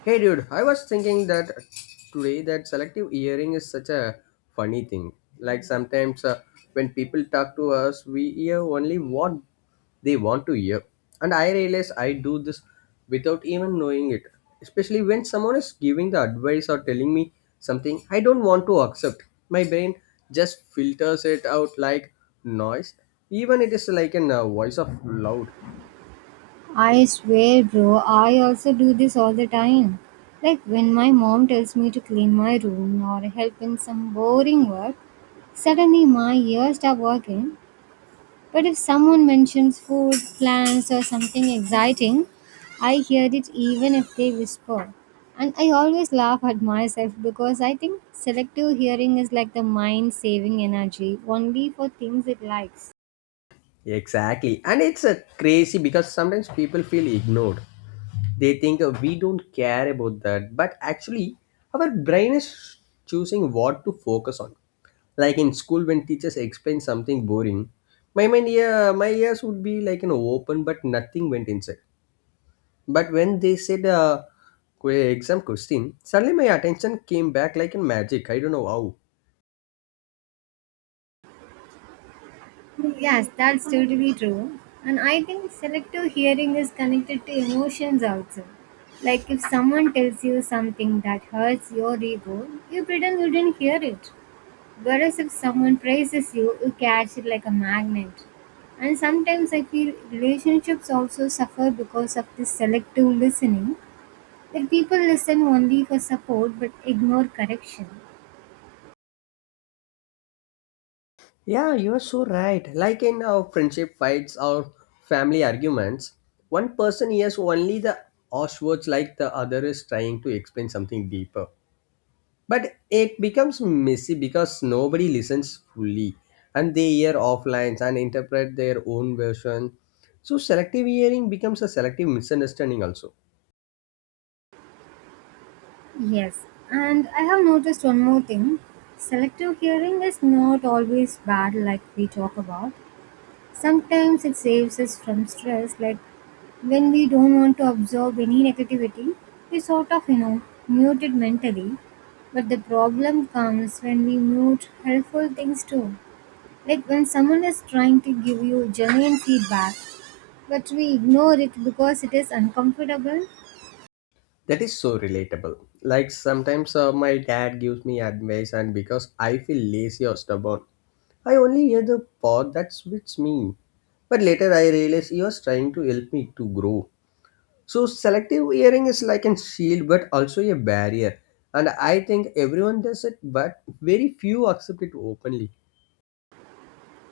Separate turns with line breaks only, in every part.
Hey dude, I was thinking that today that selective hearing is such a funny thing. Like sometimes when people talk to us, we hear only what they want to hear. And I realize I do this without even knowing it. Especially when someone is giving the advice or telling me something I don't want to accept. My brain just filters it out like noise. Even it is like a voice of loud.
I swear, bro, I also do this all the time. Like when my mom tells me to clean my room or help in some boring work, suddenly my ears stop working. But if someone mentions food, plans, or something exciting, I hear it even if they whisper. And I always laugh at myself because I think selective hearing is like the mind saving energy only for things it likes.
Exactly. And it's a crazy because sometimes people feel ignored. They think we don't care about that, but actually our brain is choosing what to focus on. Like in school when teachers explain something boring, my mind, yeah, my ears would be like an open but nothing went inside. But when they said exam question, suddenly my attention came back like in magic. I don't know how.
Yes, that's totally true. And I think selective hearing is connected to emotions also. Like if someone tells you something that hurts your ego, you pretend you didn't hear it. Whereas if someone praises you, you catch it like a magnet. And sometimes I feel relationships also suffer because of this selective listening. Like people listen only for support but ignore correction.
Yeah, you're so right. Like in our friendship fights or family arguments, one person hears only the harsh words like the other is trying to explain something deeper. But it becomes messy because nobody listens fully and they hear off lines and interpret their own version. So selective hearing becomes a selective misunderstanding also.
Yes, and I have noticed one more thing. Selective hearing is not always bad, like we talk about. Sometimes it saves us from stress, like when we don't want to absorb any negativity, we sort of, you know, mute it mentally. But the problem comes when we mute helpful things too. Like when someone is trying to give you genuine feedback, but we ignore it because it is uncomfortable.
That is so relatable. Like sometimes my dad gives me advice and because I feel lazy or stubborn I only hear the part that suits me. But later I realize he was trying to help me to grow. So selective hearing is like a shield but also a barrier. And I think everyone does it, but very few accept it openly.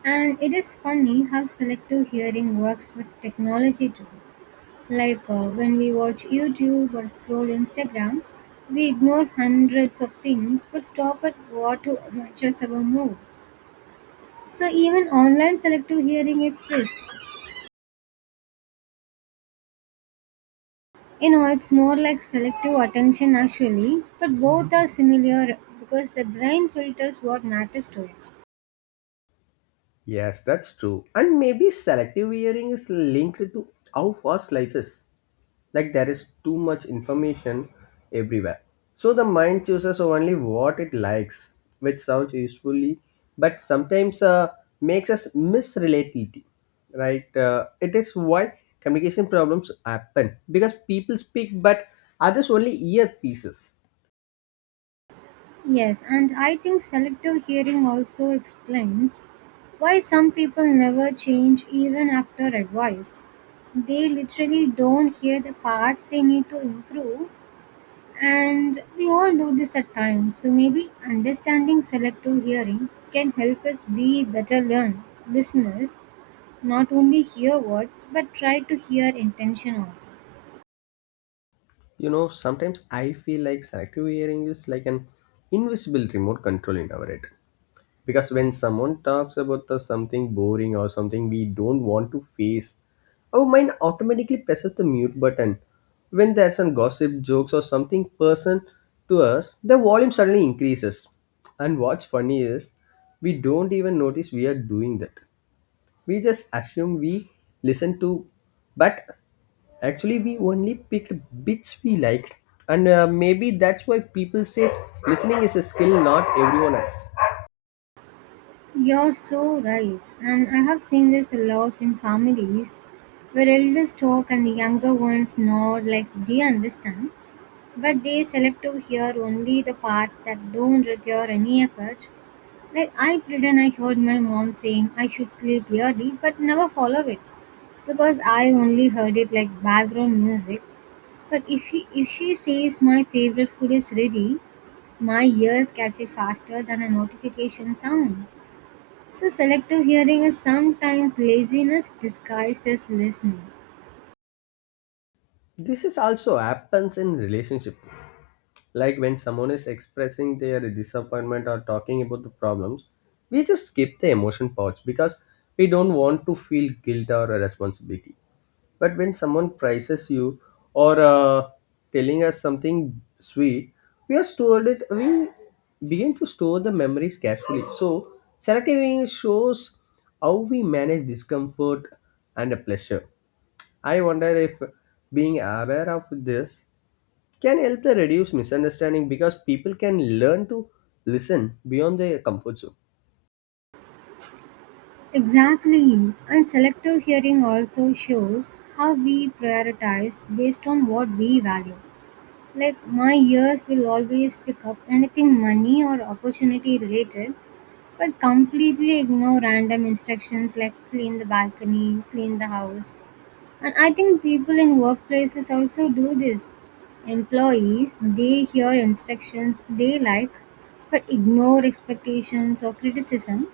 And it is funny how selective hearing works with technology too. Like when we watch YouTube or scroll Instagram, we ignore hundreds of things but stop at what to matches our mood. So even online selective hearing exists. You know, it's more like selective attention actually, but both are similar because the brain filters what matters to it.
Yes, that's true. And maybe selective hearing is linked to how fast life is. Like there is too much information everywhere, so the mind chooses only what it likes, which sounds usefully, but sometimes makes us miss reality, right? It is why communication problems happen because people speak but others only earpieces.
Yes, and I think selective hearing also explains why some people never change even after advice. They literally don't hear the parts they need to improve, and we all do this at times. So maybe understanding selective hearing can help us be better learn listeners, not only hear words but try to hear intention also.
You know, sometimes I feel like selective hearing is like an invisible remote control in our head, because when someone talks about the something boring or something we don't want to face, our mind automatically presses the mute button. When there's some gossip jokes or something person to us, the volume suddenly increases. And what's funny is we don't even notice we are doing that. We just assume we listen to, but actually we only picked bits we liked. And maybe that's why people say listening is a skill not everyone has.
You're so right, and I have seen this a lot in families where elders talk and the younger ones nod like they understand, but they select to hear only the parts that don't require any effort. Like I pretend I heard my mom saying I should sleep early, but never follow it because I only heard it like background music. But if she says my favorite food is ready, my ears catch it faster than a notification sound. So, selective hearing is sometimes laziness disguised as listening.
This is also happens in relationship. Like when someone is expressing their disappointment or talking about the problems, we just skip the emotion parts because we don't want to feel guilt or responsibility. But when someone praises you or telling us something sweet, we are stored it. We begin to store the memories carefully. So selective hearing shows how we manage discomfort and pleasure. I wonder if being aware of this can help to reduce misunderstanding because people can learn to listen beyond their comfort zone.
Exactly. And selective hearing also shows how we prioritize based on what we value. Like, my ears will always pick up anything money or opportunity related, but completely ignore random instructions like clean the balcony, clean the house. And I think people in workplaces also do this. Employees, they hear instructions they like but ignore expectations or criticism.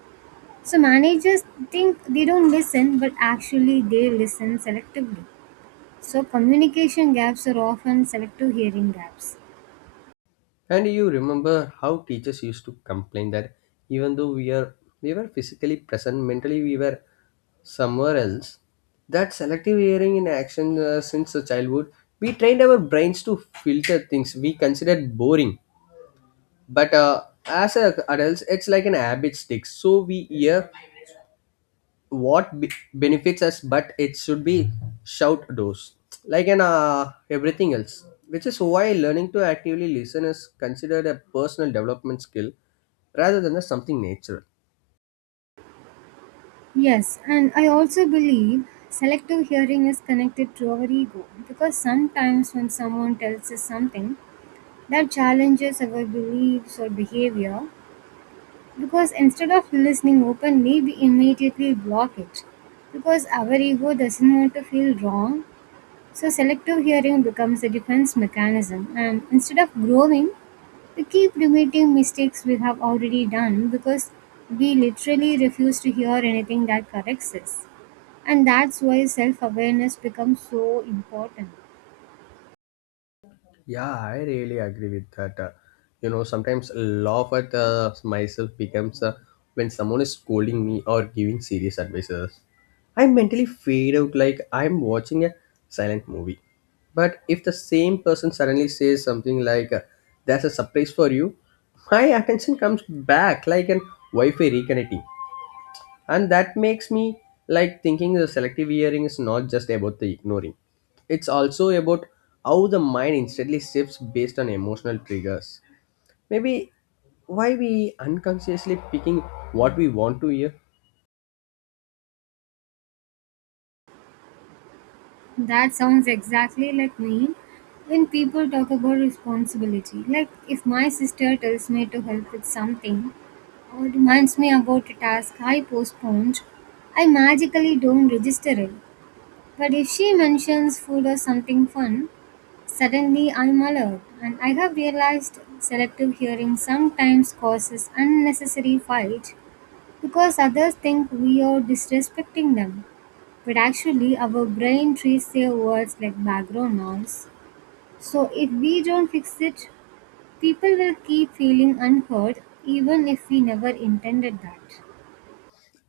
So managers think they don't listen but actually they listen selectively. So communication gaps are often selective hearing gaps.
And you remember how teachers used to complain that even though we were physically present, mentally we were somewhere else. That selective hearing in action, since the childhood, we trained our brains to filter things we considered boring. But as a adults, it's like an habit stick. So we hear what benefits us but it should be shout those like an everything else, which is why learning to actively listen is considered a personal development skill rather than a something natural.
Yes, and I also believe selective hearing is connected to our ego because sometimes when someone tells us something that challenges our beliefs or behavior, because instead of listening openly, we immediately block it. Because our ego doesn't want to feel wrong, so selective hearing becomes a defense mechanism. And instead of growing, we keep repeating mistakes we have already done because we literally refuse to hear anything that corrects us. And that's why self awareness becomes so important.
Yeah, I really agree with that. You know, sometimes laugh at myself becomes when someone is scolding me or giving serious advices. I mentally fade out like I'm watching a silent movie. But if the same person suddenly says something like, "That's a surprise for you," my attention comes back like an Wi-Fi reconnecting, and that makes me like thinking the selective hearing is not just about the ignoring. It's also about how the mind instantly shifts based on emotional triggers. Maybe why we unconsciously picking what we want to hear.
That sounds exactly like me when people talk about responsibility. Like if my sister tells me to help with something or reminds me about a task I postponed, I magically don't register it. But if she mentions food or something fun, suddenly I'm alert. And I have realized selective hearing sometimes causes unnecessary fight because others think we are disrespecting them. But actually our brain trees words like background noise. So if we don't fix it, people will keep feeling unheard even if we never intended that.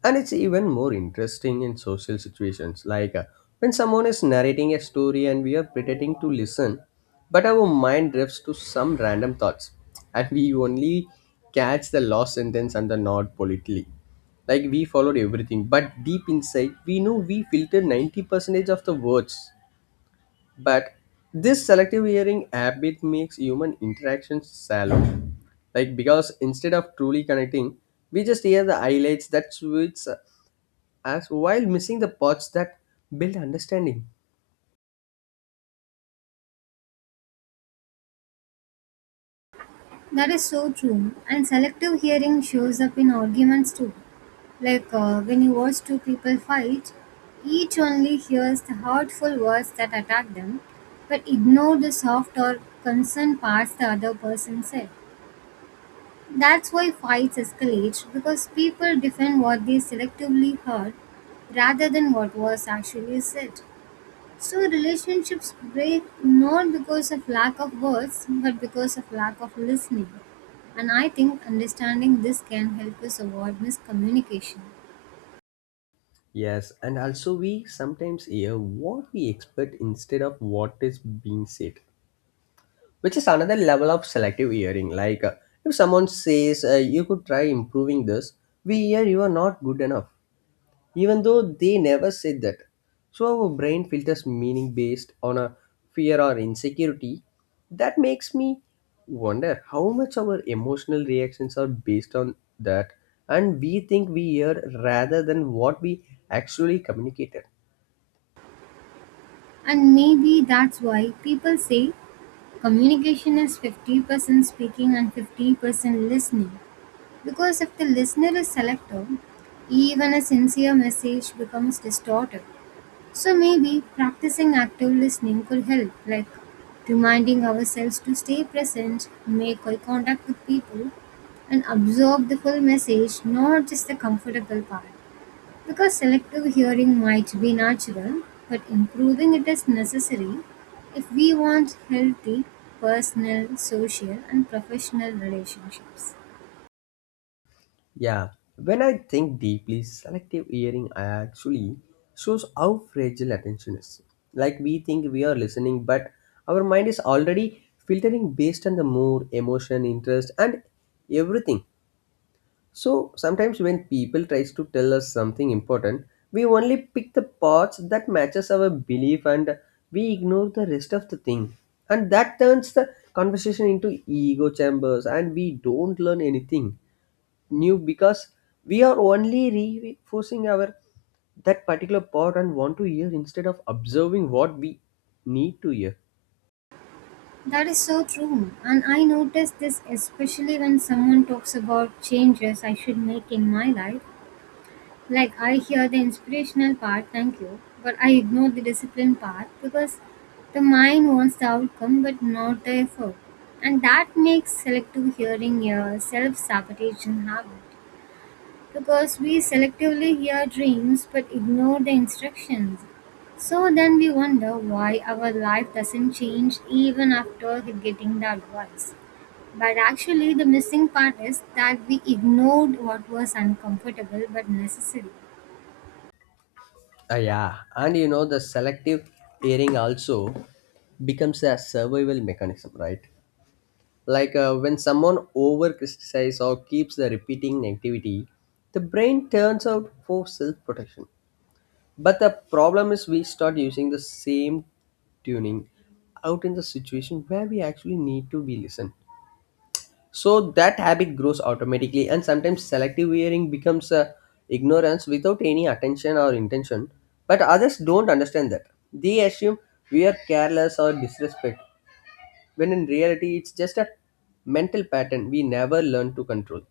And it's even more interesting in social situations, like when someone is narrating a story and we are pretending to listen, but our mind drifts to some random thoughts, and we only catch the last sentence and the nod politely. Like we followed everything, but deep inside, we know we filtered 90% of the words. But this selective hearing habit makes human interactions shallow, like because instead of truly connecting, we just hear the highlights that switch as while missing the parts that build understanding.
That is so true. And selective hearing shows up in arguments too. Like when you watch two people fight, each only hears the hurtful words that attack them, but ignore the soft or concerned parts the other person said. That's why fights escalate because people defend what they selectively heard rather than what was actually said. So relationships break not because of lack of words but because of lack of listening. And I think understanding this can help us avoid miscommunication.
Yes, and also we sometimes hear what we expect instead of what is being said, which is another level of selective hearing. Like if someone says you could try improving this, we hear you are not good enough. Even though they never said that. So our brain filters meaning based on a fear or insecurity. That makes me wonder how much our emotional reactions are based on that, and we think we hear rather than what we actually communicated.
And maybe that's why people say communication is 50% speaking and 50% listening. Because if the listener is selective, even a sincere message becomes distorted. So maybe practicing active listening could help, like reminding ourselves to stay present, make eye contact with people, and absorb the full message, not just the comfortable part. Because selective hearing might be natural, but improving it is necessary if we want healthy personal, social, and professional relationships.
Yeah, when I think deeply, selective hearing actually shows how fragile attention is. Like we think we are listening, but our mind is already filtering based on the mood, emotion, interest, and everything. So sometimes when people tries to tell us something important, we only pick the parts that matches our belief and we ignore the rest of the thing. And that turns the conversation into ego chambers and we don't learn anything new because we are only reinforcing our that particular part and want to hear instead of observing what we need to hear.
That is so true. And I notice this especially when someone talks about changes I should make in my life. Like, I hear the inspirational part, thank you, but I ignore the discipline part because the mind wants the outcome but not the effort. And that makes selective hearing a self sabotaging habit because we selectively hear dreams but ignore the instructions. So then we wonder why our life doesn't change even after getting the advice. But actually, the missing part is that we ignored what was uncomfortable but necessary.
Ah, yeah, and you know the selective hearing also becomes a survival mechanism, right? Like when someone over criticizes or keeps the repeating negativity, the brain turns out for self protection. But the problem is we start using the same tuning out in the situation where we actually need to be listened. So that habit grows automatically, and sometimes selective wearing becomes ignorance without any attention or intention. But others don't understand that. They assume we are careless or disrespect, when in reality, it's just a mental pattern we never learn to control.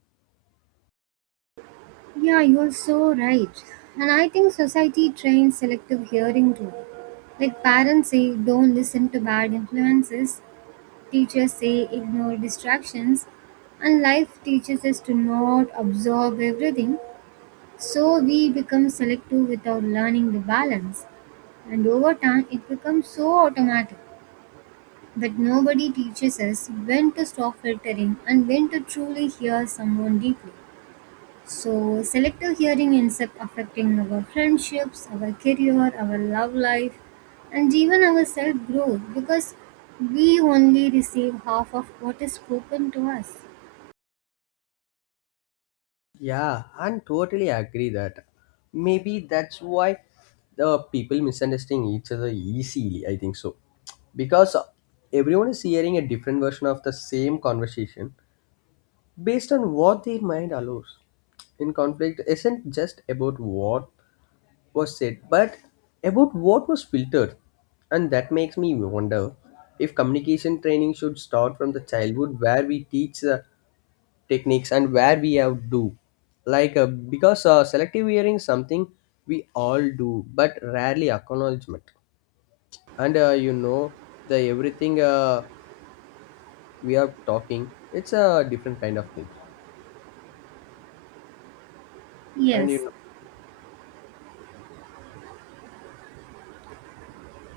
Yeah, you're so right. And I think society trains selective hearing too. Like parents say, don't listen to bad influences, teachers say ignore distractions, and life teaches us to not absorb everything. So we become selective without learning the balance, and over time it becomes so automatic that nobody teaches us when to stop filtering and when to truly hear someone deeply. So, selective hearing ends up affecting our friendships, our career, our love life, and even our self growth because we only receive half of what is spoken to us.
Yeah, I totally agree that. Maybe that's why the people misunderstanding each other easily. I think so, because everyone is hearing a different version of the same conversation based on what their mind allows. In conflict isn't just about what was said, but about what was filtered. And that makes me wonder if communication training should start from the childhood where we teach the techniques and where we have do. Like, because selective hearing is something we all do, but rarely acknowledgement. And you know, the everything we are talking, it's a different kind of thing. And you
Yes,
know,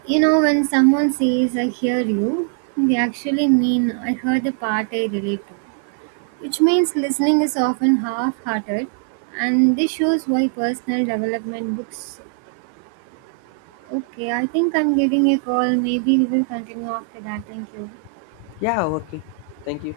you know, when someone says, I hear you, they actually mean, I heard the part I relate to, which means listening is often half hearted, and this shows why personal development books. Okay, I think I'm getting a call. Maybe we will continue after that. Thank you.
yeah, okay. Thank you.